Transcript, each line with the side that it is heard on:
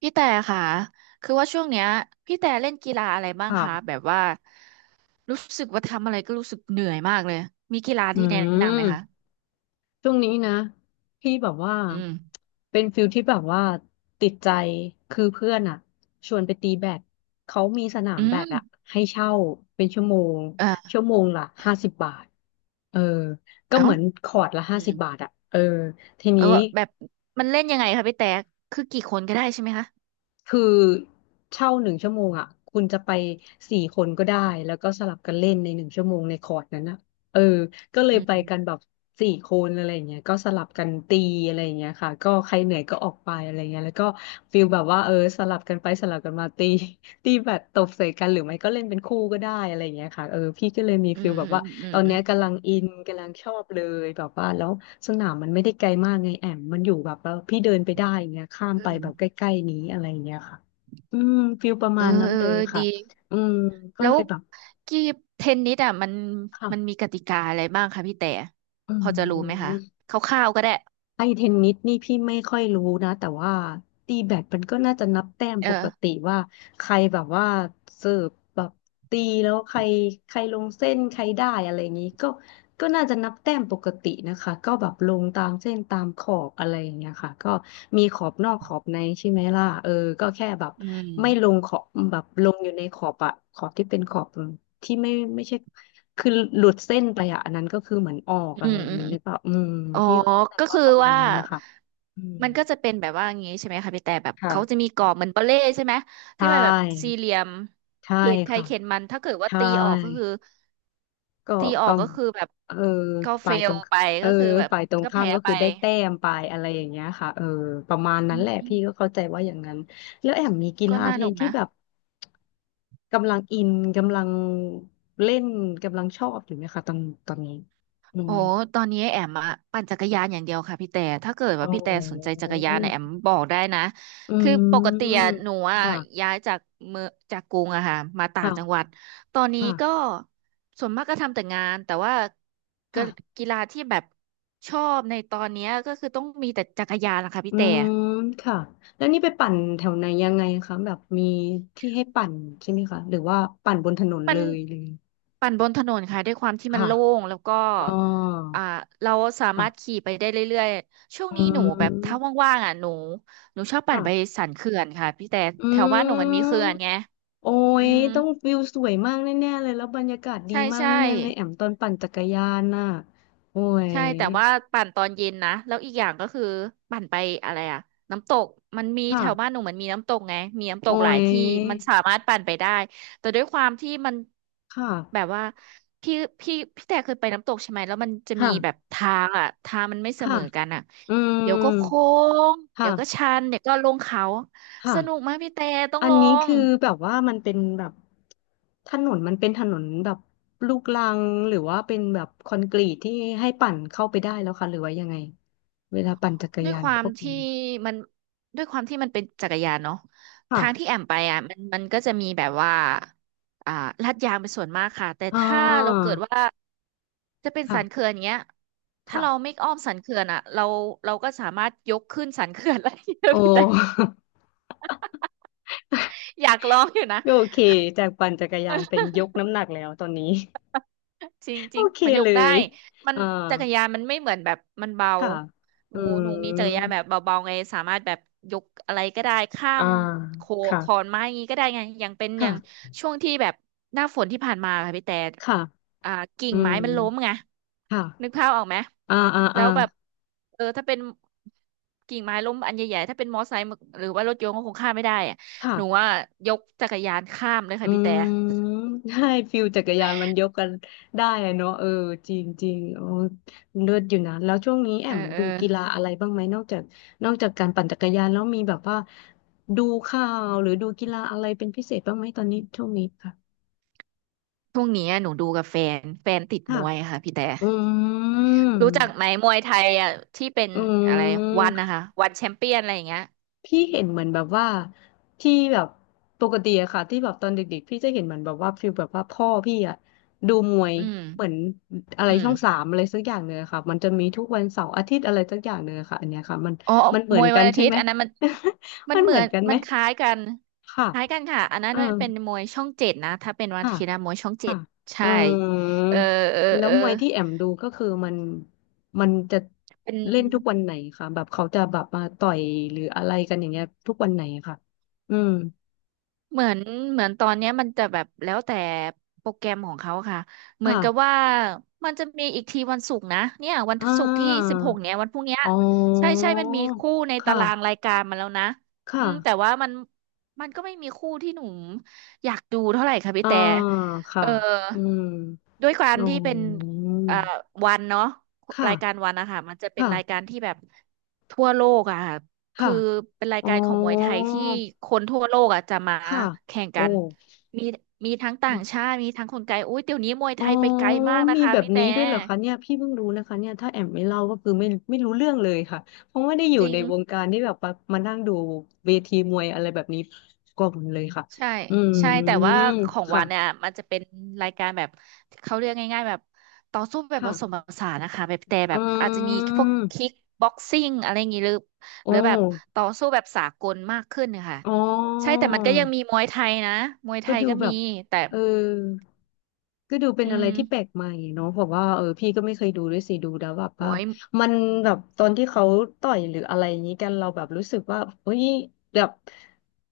right: พี่แต่ค่ะ คือว่าช่วงเนี้ยพี่แต่เล่นกีฬาอะไรบ้าง
left: ค่ะ
right: คะแบบว่ารู้สึกว่าทำอะไรก็รู้สึกเหนื่อยมากเลย มีกีฬา
left: อื
right: ที่แนะนำไหมคะ
left: ม ช่วงนี้นะ พี่แบบว่า
right: อืม
left: เป็นฟิลที่แบบว่าติดใจ คือเพื่อนอ่ะ ชวนไปตีแบดเขามีสนา
right: อื
left: มแบด
right: ม
left: อ่ะให้เช่าเป็นชั่วโมง
right: เออ
left: ชั่วโมงละ50 บาท เออ ก็
right: เอ้า
left: เหมือนคอร์ตละ
right: อื
left: ห้าสิบ
right: ม
left: บาทอ่ะ เออ ที
right: เออ
left: นี้
right: แบบมันเล่นยังไงคะพี่แต่ คือกี่คนก็ได้ใช่ไหมคะ
left: คือเช่า1 ชั่วโมงอ่ะคุณจะไปสี่คนก็ได้แล้วก็สลับกันเล่นในหนึ่งชั่วโมงในคอร์สนั้นนะเออก็เลย
right: อื
left: ไปกันแบ
right: ม
left: บสี่คนอะไรอย่างเงี้ยก็สลับกันตีอะไรอย่างเงี้ยค่ะก็ใครเหนื่อยก็ออกไปอะไรเงี้ยแล้วก็ฟิลแบบว่าเออสลับกันไปสลับกันมาตีตีแบบตบใส่กันหรือไม่ก็เล่นเป็นคู่ก็ได้อะไรอย่างเงี้ยค่ะเออพี่ก็เลยมี
right: อื
left: ฟิ
right: ม
left: ลแบ
right: อื
left: บ
right: ม
left: ว่า
right: อื
left: ตอ
right: ม
left: นเนี้ยกำลังอินกำลังชอบเลยแบบว่าแล้วสนามมันไม่ได้ไกลมากไงแอมมันอยู่แบบว่าพี่เดินไปได้อย่างเงี้ยข้าม
right: อื
left: ไป
right: ม
left: แบบใกล้ๆนี้อะไรอย่างเงี้ยค่ะอืมฟิลประ
right: เออ
left: มาณนั้น
right: เออ
left: เล
right: เอ
left: ย
right: อดี
left: ค่ะอืมก็
right: แล้
left: เล
right: ว
left: ยแบบ
right: กีเทนนิสอ่ะมันมี
left: ค่ะ
right: กติกาอะไรบ้างคะพี่แต่
left: อื
right: พอจะรู้ไหมคะ
left: ม
right: คร่าวๆก็ได้
left: ไอเทนนิสนี่พี่ไม่ค่อยรู้นะแต่ว่าตีแบดมันก็น่าจะนับแต้ม
right: เอ
left: ปกติ
right: อ
left: ว่าใครแบบว่าเสิร์ฟแบบตีแล้วใครใครลงเส้นใครได้อะไรอย่างนี้ก็ ก็น่าจะนับแต้มปกตินะคะก็แบบลงตามเส้นตามขอบอะไรอย่างเงี้ยค่ะก็มีขอบนอกขอบในใช่ไหมล่ะเออก็แค่แบบ
right: อืม
left: ไม่ลงขอบแบบลงอยู่ในขอบอะขอบที่เป็นขอบที่ไม่ใช่คือหลุดเส้นไปอะอันนั้นก็คือเหมือนออก
right: อื
left: อะไร
right: ม
left: อย่า
right: อื
left: ง
right: ม
left: นี้หรือเปล่าอืม
right: อ๋อ
left: พี่เข้าใจ
right: ก็
left: ว่า
right: คือ
left: ประมาณ
right: ว่า
left: นั้นนะคะอืม
right: มันก็จะเป็นแบบว่าอย่างงี้ใช่ไหมคะพี่แต่แบบเขาจะมี
left: ค่ะ
right: กรอบเหมือนปาเล่ใช่ไหม
left: ใช
right: ที่มันแบบสี่
left: ่
right: เหลี่ยม
left: ใช่
right: เขตใคร
left: ค่ะ
right: เขตมัน ถ้าเกิดว่า
left: ใช่
right: ตีออกก็คือ
left: ก็
right: ตีออ
left: ก็
right: กก็คือแบบ
left: เออ
right: ก็เฟ
left: ฝ่ายตร
right: ล
left: ง
right: ไป
left: เออ
right: ก็คือแบบ
left: ฝ่ายตรง
right: ก็
left: ข้าม
right: แพ้
left: ก็
right: ไป
left: คือได้แต้มไปอะไรอย่างเงี้ยค่ะเออประมาณนั้
right: อื
left: นแหละ
right: ม
left: พี่ก็เข้าใจว่าอย่างนั้นแล้วแอมมีกี
right: ก็
left: ฬา
right: น่า
left: เท
right: หนุ
left: น
right: ก
left: ที่
right: นะ
left: แบบกำลังอินกำลังเล่นกำลังชอบอยู่ไหมคะตอนนี้อื
right: โอ้
left: ม
right: ตอนนี้แอมอะปั่นจักรยานอย่างเดียวค่ะพี่แต่ถ้าเกิด
left: อ๋
right: ว่า
left: อ
right: พี่แต่สนใจจักรยานเนี่ยแอมบอกได้นะ
left: อื
right: คือปกติอะ
left: ม
right: หนู
left: ค
right: อะ
left: ่ะ
right: ย้ายจากเมืองจากกรุงอะค่ะมาต่างจังห
left: ค่ะ
right: วัดตอนนี้
left: ค่ะ
right: ก็ส่วนมากก็ทำแต่งานแต่ว่าก็
left: ค่ะ
right: กีฬาที่แบบชอบในตอนเนี้ยก็คือต้องมีแต่จักรยานนะคะ
left: อื
right: พี่แต่
left: มค่ะแล้วนี่ไปปั่นแถวไหนยังไงคะแบบมีที่ให้ปั่นใช่ไหมคะหรือว่าปั่นบนถนน
right: มั
left: เล
right: น
left: ยเลย
right: ปั่นบนถนนค่ะด้วยความที่มัน
left: ค่ะ
right: โล่งแล้วก็
left: อ๋อ
right: อ่าเราสามา
left: ค่ะ
right: รถขี่ไปได้เรื่อยๆช่วง
left: อื
right: นี้หนูแบบถ้า
left: ม
right: ว่างๆอ่ะหนูชอบปั่นไป
left: ค่ะ
right: สันเขื่อนค่ะพี่แต่
left: อื
right: แถวบ้าน
left: ม
right: หนูมันมีเขื่อนไง
left: โอ้
right: อื
left: ย
right: ม
left: ต้องวิวสวยมากแน่ๆเลยแล้วบรรยากาศดี
right: ใช่
left: มาก
right: ใช่
left: แน่ๆเลยแอมตอนปั่นจักรยานน่ะโอ้ย
right: ใช่แต่ว่าปั่นตอนเย็นนะแล้วอีกอย่างก็คือปั่นไปอะไรอะน้ำตกมันมี
left: ค่ะ
right: แถวบ้านหนูเหมันมีน้ำตกไงมีน้ำต
left: โอ้
right: กหลาย
left: ย
right: ที่มันสามารถปั่นไปได้แต่ด้วยความที่มัน
left: ค่ะ
right: แบบว่าพี่พี่แต่เคยไปน้ำตกใช่ไหมแล้วมันจะมีแบบ
left: ค่ะ
right: ทางอะทางมันไม่เส
left: ค่ะ
right: มอกันอะ
left: อื
right: เดี๋ยวก็โค้
left: ม
right: งเดี๋ยวก็
left: ค่ะ
right: ชันเดี๋ยวก็ลงเขาสนุก
left: ค่ะ
right: มากพี่แต่ต้อง
left: อัน
right: ลอ
left: นี้
right: ง
left: คือแบบว่ามันเป็นแบบถนนมันเป็นถนนแบบลูกรังหรือว่าเป็นแบบคอนกรีตที่ให้ปั่นเข้าไปได้แล้วค่ะหรือว่ายังไง เวลาปั่นจักร
right: ด้วย
left: ยา
right: ค
left: น
right: วา
left: พ
right: ม
left: วก
right: ที่
left: นี้
right: มันด้วยความที่มันเป็นจักรยานเนาะ
left: ค่ะ
right: ทางที่แอมไปอ่ะมันก็จะมีแบบว่าอ่าลาดยางเป็นส่วนมากค่ะแต่
left: อ่
right: ถ้าเรา
left: า
right: เกิดว่าจะเป็น
left: ค่ะ
right: สันเขื่อนเงี้ยถ้าเรา
left: ค่ะ
right: ไม่อ้อมสันเขื่อนอ่ะเราก็สามารถยกขึ้นสันเขื่อนได้เย อะ
left: โอ
right: พี่แต่
left: ้
right: อยากลองอยู่นะ
left: โอเค จากปั่นจักรยานเป็นยกน้ำหนักแล้วตอนนี้
right: จริง จ
left: โอ
right: ริง
left: เค
right: มันย
left: เล
right: กได้
left: ย
right: มัน
left: อ่า
right: จักรยานมันไม่เหมือนแบบมันเบา
left: ค่ะ
right: ห
left: อื
right: นูหนูมีจักรยาน
left: ม
right: แบบเบาๆไงสามารถแบบยกอะไรก็ได้ข้า
left: อ่า
right: มโข
left: ค่ะ
right: ขอนไม้อย่างงี้ก็ได้ไงอย่างเป็นอย่าง
left: ค่ะ
right: ช่วงที่แบบหน้าฝนที่ผ่านมาค่ะพี่แต่
left: ค่ะ
right: อ่ากิ่ง
left: อื
right: ไม้
left: ม
right: มันล้มไง
left: ค่ะ
right: นึกภาพออกไหม
left: อ่าอ่า
right: แล้
left: อ่า
right: วแบบเออถ้าเป็นกิ่งไม้ล้มอันใหญ่ๆถ้าเป็นมอไซค์หรือว่ารถยนต์ก็คงข้ามไม่ได้อะ
left: ค่ะ
right: หนูว่ายกจักรยานข้ามเลย
left: อื
right: ค่ะพี่แต่
left: ม ใช่ฟิลจักรยานมันยกกันได้อะเนาะเออจริงจริงโอ้เลิศอยู่นะแล้วช่วงนี้แอ
right: เออ
left: ม
right: เออ
left: ดูกีฬาอะไรบ้างไหมนอกจากนอกจากการปั่นจักรยานแล้วมีแบบว่าดูข่าวหรือดูกีฬาอะไรเป็นพิเศษบ้างไหมตอนนี้ช่วงนี้ค่ะ
right: ช่วงนี้อะหนูดูกับแฟนติดม
left: ค่ะ
right: วยค่ะพี่แต่
left: อื
right: รู้จักไหม
left: ม
right: มวยไทยอ่ะที่เป็น
left: อื
right: อะไรวันนะ
left: ม
right: คะวันแชมเปี้ยนอะไรอย่างเงี้ย
left: พี่เห็นเหมือนแบบว่าที่แบบปกติอะค่ะที่แบบตอนเด็กๆพี่จะเห็นเหมือนแบบว่าฟีลแบบว่าพ่อพี่อะดูมวย
right: อืม
left: เหมือนอะไร
right: อื
left: ช่
right: ม
left: องสามอะไรสักอย่างเนื้อะค่ะมันจะมีทุกวันเสาร์อาทิตย์อะไรสักอย่างเนื้อะค่ะอันเนี้ยค่ะมัน
right: อ๋อ
left: มันเหมื
right: ม
left: อน
right: วย
left: กั
right: วัน
left: น
right: อา
left: ใช่
right: ทิต
left: ไหม
right: ย์อันนั้นมัน มั
left: มั
right: น
left: น
right: เห
left: เห
right: มื
left: มื
right: อ
left: อน
right: น
left: กันไหม
right: มันคล้ายกัน
left: ค่ะ
right: คล้ายกันค่ะอันนั้
left: เอ
right: น
left: อ
right: มันเป็นมวยช่องเจ็ดนะถ้าเป็นวัน
left: ค่ะ
right: อาทิตย์นะมวยช่องเจ็
left: ค่ะ
right: ด
left: อื
right: ใช่เออ
left: ม
right: เออ
left: แล้ว
right: เออ
left: มวยที่แอมดูก็คือมันจะ
right: เป็น
left: เล่นทุกวันไหนคะแบบเขาจะแบบมาต่อยหรืออะไรกันอย่างเงี้ยทุกวันไหนคะอืม
right: เหมือนเหมือนตอนเนี้ยมันจะแบบแล้วแต่โปรแกรมของเขาค่ะเหมือนกับ
left: ค่ะ
right: ว่ามันจะมีอีกทีวันศุกร์นะเนี่ยวัน
left: อ่
right: ศุกร์ที่สิ
left: า
right: บหกเนี้ยวันพรุ่งเนี้ย
left: อ๋
right: ใช่
left: อ
right: ใช่มันมีคู่ในตาราง
left: ค่ะ
right: รายการมาแล้วนะอื
left: ค่ะ
right: มแต่ว่ามันก็ไม่มีคู่ที่หนูอยากดูเท่าไหร่ค่ะพี่
left: อ่า
right: แต่เอ
left: ค่ะ
right: อ
left: อืม
right: ด้วยความ
left: อ๋อ
right: ที่เป็นเอ่อวันเนาะรายการ
left: ค่ะ
right: วันนะคะมันจะเป็นรายกา
left: ค่ะ
right: รที่แบบทั่วโลกอะค่ะ
left: ค่ะ
right: คือเป็นราย
left: อ๋อ
right: การของมวยไทยที่คนทั่วโลกอ่ะจะมา
left: ค่ะ
right: แข่ง
left: โอ้
right: กันมีมีทั้งต่างชาติมีทั้งคนไกลอุ้ยเดี๋ยวนี้มวย
left: อ๋
right: ไท
left: อ
right: ยไปไกลมากนะ
left: มี
right: คะ
left: แบบ
right: พี่แต่
left: นี้ด้วยเหรอคะเนี่ยพี่เพิ่งรู้นะคะเนี่ยถ้าแอมไม่เล่าก็คือไม่รู้เรื่องเลยค่ะเพราะไม่ได้อยู่
right: จริ
left: ใน
right: ง
left: วงการที่แบบมานั่งดูเวทีมวยอะไรแบบนี้ก่อนเลยค่ะ
right: ใช่
left: อื
right: ใช่แต่ว่า
left: ม
right: ของวันเนี่ย
left: ค่ะ
right: มันจะเป็นรายการแบบเขาเรียกง่ายๆแบบต่อสู้แบบผสมผ
left: ค่ะ
right: สานนะคะแบบแต่
left: อื
right: แบบอาจจะมีพวกคิ
left: ม
right: กบ็อกซิ่งอะไรอย่างงี้หรือ
left: โอ้
right: หรือแบบต่อสู้แบบสากลมากขึ้นนะคะ
left: อ๋อ
right: ใช่แต่มันก็ยังมีมวยไทยนะมวยไท
left: ก็
right: ย
left: ดู
right: ก็
left: แบ
right: มี
left: บ
right: แต่
left: เออก็ดูเป็
right: อื
left: นอะไร
right: ม
left: ที่แปลกใหม่เนาะบอกว่าเออพี่ก็ไม่เคยดูด้วยสิดูแล้วแบบ
right: โอ้
left: ว่า
right: ย
left: มันแบบตอนที่เขาต่อยหรืออะไรอย่างนี้กันเราแบบรู้สึกว่าเฮ้ยแบบ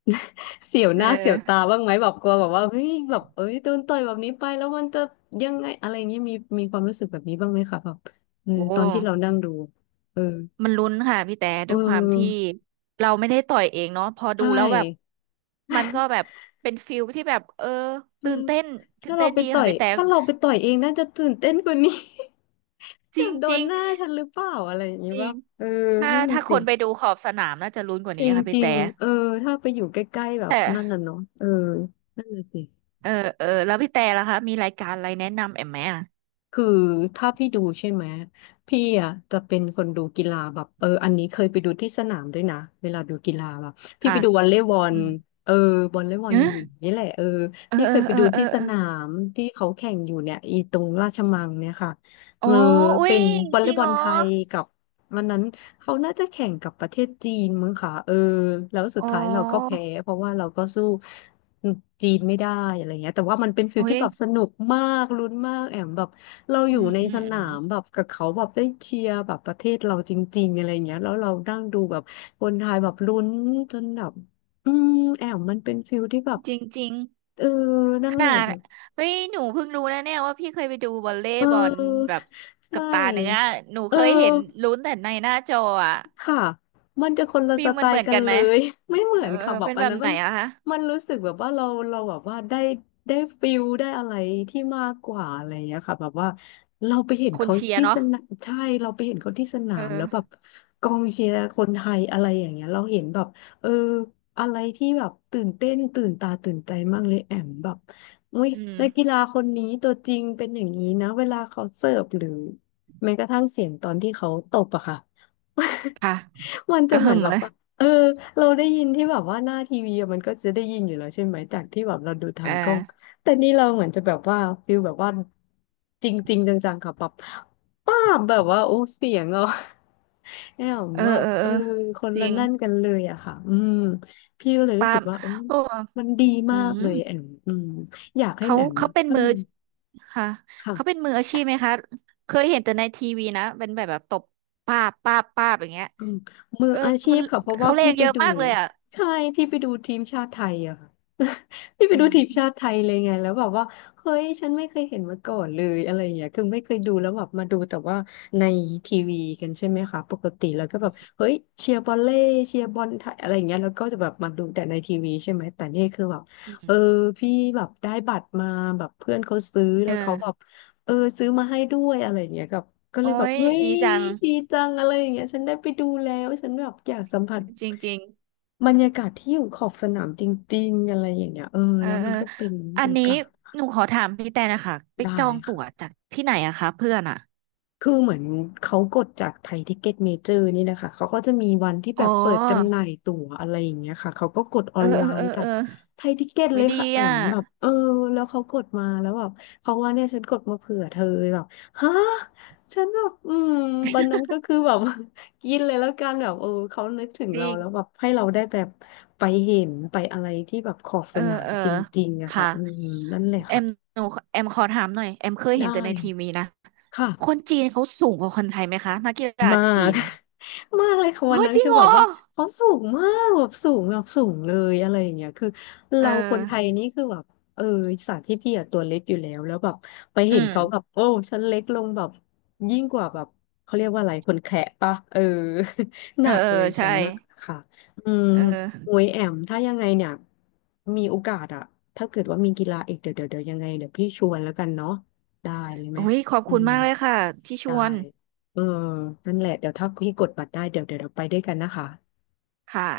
left: เสียวห
right: เอ
left: น้าเสียวตา
right: อ
left: บ้างไหมแบบกลัวแบบว่าเฮ้ยแบบเอ้ยโดนต่อยแบบนี้ไปแล้วมันจะยังไงอะไรอย่างนี้มีความรู้สึกแบบนี้บ้างไหมคะแบบเออ
right: โอ้
left: ตอนที่เรานั่งดูเออ
right: มันลุ้นค่ะพี่แต่
left: เ
right: ด้วยความที่
left: ออ
right: เราไม่ได้ต่อยเองเนาะพอดู
left: ใช่
right: แล้วแบบมันก็แบบเป็นฟิลที่แบบเออตื่นเต้น
left: เออ
right: ตื่
left: ถ้า
right: น
left: เรา
right: เต้น
left: ไป
right: ดี
left: ต่
right: ค่ะ
left: อย
right: พี่แต่
left: ถ้าเราไปต่อยเองน่าจะตื่นเต้นกว่านี้
right: จ
left: แบ
right: ริ
left: บ
right: ง
left: โด
right: จริ
left: น
right: ง
left: หน้าฉันหรือเปล่าอะไรอย่างนี้
right: จริ
left: ว่า
right: ง
left: เออ
right: ถ้า
left: นั่นน่ะ
right: ถ้าค
left: สิ
right: นไปดูขอบสนามน่าจะลุ้นกว่า
left: จ
right: นี้ค่ะพี่
left: ริ
right: แต่
left: งๆถ้าไปอยู่ใกล้ๆแบบนั่น
right: แต่
left: น่ะเนาะนั่นน่ะสิ
right: เออเออแล้วพี่แต่ล่ะคะมีรายการอะไรแนะนำแอมไหมอ่ะ
left: คือถ้าพี่ดูใช่ไหมพี่อ่ะจะเป็นคนดูกีฬาแบบอันนี้เคยไปดูที่สนามด้วยนะเวลาดูกีฬาแบบพี่
right: ค่ะ
left: ไปดูวอลเลย์บอ
right: อื
left: ล
right: ม
left: เออวอลเลย์บอลหญิงนี่แหละ
right: เออ
left: พี่
right: เอ
left: เค
right: อ
left: ยไป
right: เออ
left: ดู
right: เออ
left: ที่ส
right: เออ
left: นามที่เขาแข่งอยู่เนี่ยอีตรงราชมังเนี่ยค่ะ
right: อ๋
left: เอ
right: อ
left: อ
right: อุ้
left: เป็
right: ย
left: นวอล
right: จ
left: เล
right: ริ
left: ย์
right: ง
left: บอล
right: อ๋อ
left: ไทยกับวันนั้นเขาน่าจะแข่งกับประเทศจีนมั้งค่ะแล้วสุด
right: อ๋
left: ท้ายเราก็
right: อ
left: แพ้เพราะว่าเราก็สู้จีนไม่ได้อะไรเงี้ยแต่ว่ามันเป็นฟิล
right: อุ้
left: ที่
right: ย
left: แบบสนุกมากลุ้นมากแอมแบบ เราอ
right: อื
left: ยู่
right: ม
left: ใน
right: อื
left: ส
right: มอื
left: นา
right: ม
left: มแบบกับเขาแบบได้เชียร์แบบประเทศเราจริงๆอะไรเงี้ยแล้วเรานั่งดูแบบคนไทยแบบลุ้นจนแบบอืมแอมมันเป็นฟิลที่แบบ
right: จริงจริง
left: เออนั่
right: ข
left: นแห
right: นา
left: ละ
right: ด
left: แบบ
right: เฮ้ยหนูเพิ่งรู้นะเนี่ยว่าพี่เคยไปดูวอลเล
left: เ
right: ย์บอล
left: ออ
right: แบบ
left: ใช
right: กับตาเนื้อ
left: ่
right: หนู
left: เออ
right: เคยเห็นลุ้นแต่ในหน้าจออะ
left: ค่ะ มันจะคนละ
right: ฟิ
left: ส
right: ล
left: ไต
right: มันเห
left: ล์
right: มือน
left: กัน
right: กัน
left: เล
right: ไหม
left: ย ไม่เหมือ
right: เออ
left: นค่ะแบบ
right: เป็น
left: อั
right: แบ
left: น
right: บ
left: นั้น
right: ไหน
left: มัน
right: อะคะ
left: มันรู้สึกแบบว่าเราแบบว่าได้ฟิลได้อะไรที่มากกว่าอะไรอย่างเงี้ยค่ะแบบว่าเราไปเห็น
right: คน
left: เขา
right: เชียร์
left: ที่ส
right: เนาะ
left: นามใช่เราไปเห็นเขาที่สนา
right: เออ
left: มแล้วแบบกองเชียร์คนไทยอะไรอย่างเงี้ยเราเห็นแบบเอออะไรที่แบบตื่นเต้นตื่นตาตื่นใจมากเลยแอมแบบอุ้ย
right: อื
left: นักกี
right: ม
left: ฬาคนนี้ตัวจริงเป็นอย่างนี้นะเวลาเขาเสิร์ฟหรือแม้กระทั่งเสียงตอนที่เขาตบอะค่ะ
right: ค่ะ
left: มัน
right: ก
left: จะ
right: ระ
left: เหมื
right: หึ่
left: อน
right: ม
left: แบบ
right: เลย
left: ว่าเออเราได้ยินที่แบบว่าหน้าทีวีอะมันก็จะได้ยินอยู่แล้วใช่ไหมจากที่แบบเราดูทา
right: เออ
left: งกล้องแต่นี่เราเหมือนจะแบบว่าฟิลแบบว่าจริงๆจังๆค่ะแบบป้าบแบบว่าโอ้เสียงอ่ะ เอี่ยม
right: เออ
left: ว่า
right: เออ
left: เอ
right: เอ
left: อ
right: อ
left: คน
right: จ
left: ละ
right: ริง
left: นั่นกันเลยอะค่ะอืมพี่ก็เลยรู้
right: ปา
left: สึ
right: ล์
left: ก
right: ม
left: ว่า
right: โอ้
left: มันดี
right: อื
left: มาก
right: ม
left: เลยแอมอืมอยากให้
right: เขา
left: แอม
right: เขา
left: อะ
right: เป็น
left: ถ้า
right: มือ
left: มี
right: ค่ะเขาเป็
left: ค่ะ
right: นมืออาชีพไหมคะเคยเห็นแต่ในทีวีนะเป็นแบบแบบตบป้าบป้าบป้าบอย่างเงี้ย
left: อืมมือ
right: เออ
left: อาชี
right: มัน
left: พค่ะเพราะว่า
right: เขาแร
left: พี่
right: ง
left: ไป
right: เยอะ
left: ดู
right: มากเลยอ่ะ
left: ใช่พี่ไปดูทีมชาติไทยอะค่ะ พี่ไป
right: อื
left: ดู
right: ม
left: ทีมชาติไทยเลยไงแล้วแบบว่าเฮ้ยฉันไม่เคยเห็นมาก่อนเลยอะไรอย่างเงี้ยคือไม่เคยดูแล้วแบบมาดูแต่ว่าในทีวีกันใช่ไหมคะปกติแล้วก็แบบ
right: อืม
left: เฮ้ยเชียร์บอลเล่เชียร์บอลไทยอะไรอย่างเงี้ยแล้วก็จะแบบมาดูแต่ในทีวีใช่ไหมแต่นี่คือแบบ
right: อื
left: เอ
right: ม
left: อพี่แบบได้บัตรมาแบบเพื่อนเขาซื้อ
right: เอ
left: แล้วเขาแบบ
right: อ
left: ซื้อมาให้ด้วยอะไรอย่างเงี้ยกับก็เล
right: โอ้
left: ยแบบ
right: ย
left: เฮ้ย
right: ดีจัง
left: ดีจังอะไรอย่างเงี้ยฉันได้ไปดูแล้วฉันแบบอยากสัมผัส
right: จริง
left: บรรยากาศที่อยู่ขอบสนามจริงๆอะไรอย่างเงี้ย
right: ๆเออ
left: แล้ว
right: เอ
left: มัน
right: อ
left: ก็เป็น
right: อั
left: โอ
right: นนี้
left: กาส
right: หนูขอถามพี่แต่นะคะไป
left: ได้
right: จองตั๋ว
left: ค่ะ
right: จากที่ไหนอะคะเพื่อนอะ
left: คือเหมือนเขากดจากไทยทิกเก็ตเมเจอร์นี่แหละค่ะเขาก็จะมีวันที่แบ
right: อ๋อ
left: บเปิดจำหน่ายตั๋วอะไรอย่างเงี้ยค่ะเขาก็กดออ
right: เออ
left: นไล
right: เออเอ
left: น์
right: อ
left: จา
right: เอ
left: ก
right: อ
left: ไทยทิกเก็ตเล
right: ไว้
left: ย
right: ดี
left: ค่ะแอ
right: อะ
left: มแบบแล้วเขากดมาแล้วแบบเขาว่าเนี่ยฉันกดมาเผื่อเธอแบบฮะฉันแบบอืมวันนั้นก็คือแบบ กินเลยแล้วกันแบบเขานึกถึง
right: จ
left: เรา
right: ริ
left: แล้ว
right: ง
left: แบบให้เราได้แบบไปเห็นไปอะไรที่แบบขอบ
right: เอ
left: ส
right: อ
left: นาม
right: เออ
left: จริงๆอะค่ะ
right: ค่ะ
left: อืมนั่นแหละ
right: แอม
left: ค่ะ
right: หนูแอมขอถามหน่อยแอมเคย
left: ได้
right: เห็นแต่ในทีวีนะค
left: ค่ะ
right: นจีนเขาสูงกว่าคนไทยไหมคะนักกีฬา
left: มา
right: จี
left: ก
right: น
left: มากเลยค่ะวัน
right: เฮ้ย
left: นั้น
right: จริง
left: คือ
right: เหร
left: แบ
right: อ
left: บว่าเขาสูงมากแบบสูงแบบสูงเลยอะไรอย่างเงี้ยคือ
right: เออ
left: เราคนไทยนี่คือแบบเออสต์ที่พี่อะตัวเล็กอยู่แล้วแล้วแบบไป
right: อื
left: เห็นเขาแบบ
right: ม
left: โอ้ฉันเล็กลงแบบยิ่งกว่าแบบเขาเรียกว่าอะไรคนแขะปะ ห
right: เอ
left: นั
right: อ
left: ก
right: เออ
left: เลยฉั
right: ใช่
left: นนะค่ะอืม
right: เอ
left: โอ้
right: อ
left: ยแอมถ้ายังไงเนี่ยมีโอกาสอะถ้าเกิดว่ามีกีฬาอีกเดี๋ยวยังไงเดี๋ยวพี่ชวนแล้วกันเนาะได้เลยไหม
right: โอ้ยขอบ
left: อื
right: คุณ
left: ม
right: มากเลยค่ะที่ช
left: ได้
right: วน
left: เออนั่นแหละเดี๋ยวถ้าพี่กดบัตรได้เดี๋ยวเดี๋ยวเราไปด้วยกันนะคะ
right: ค่ะ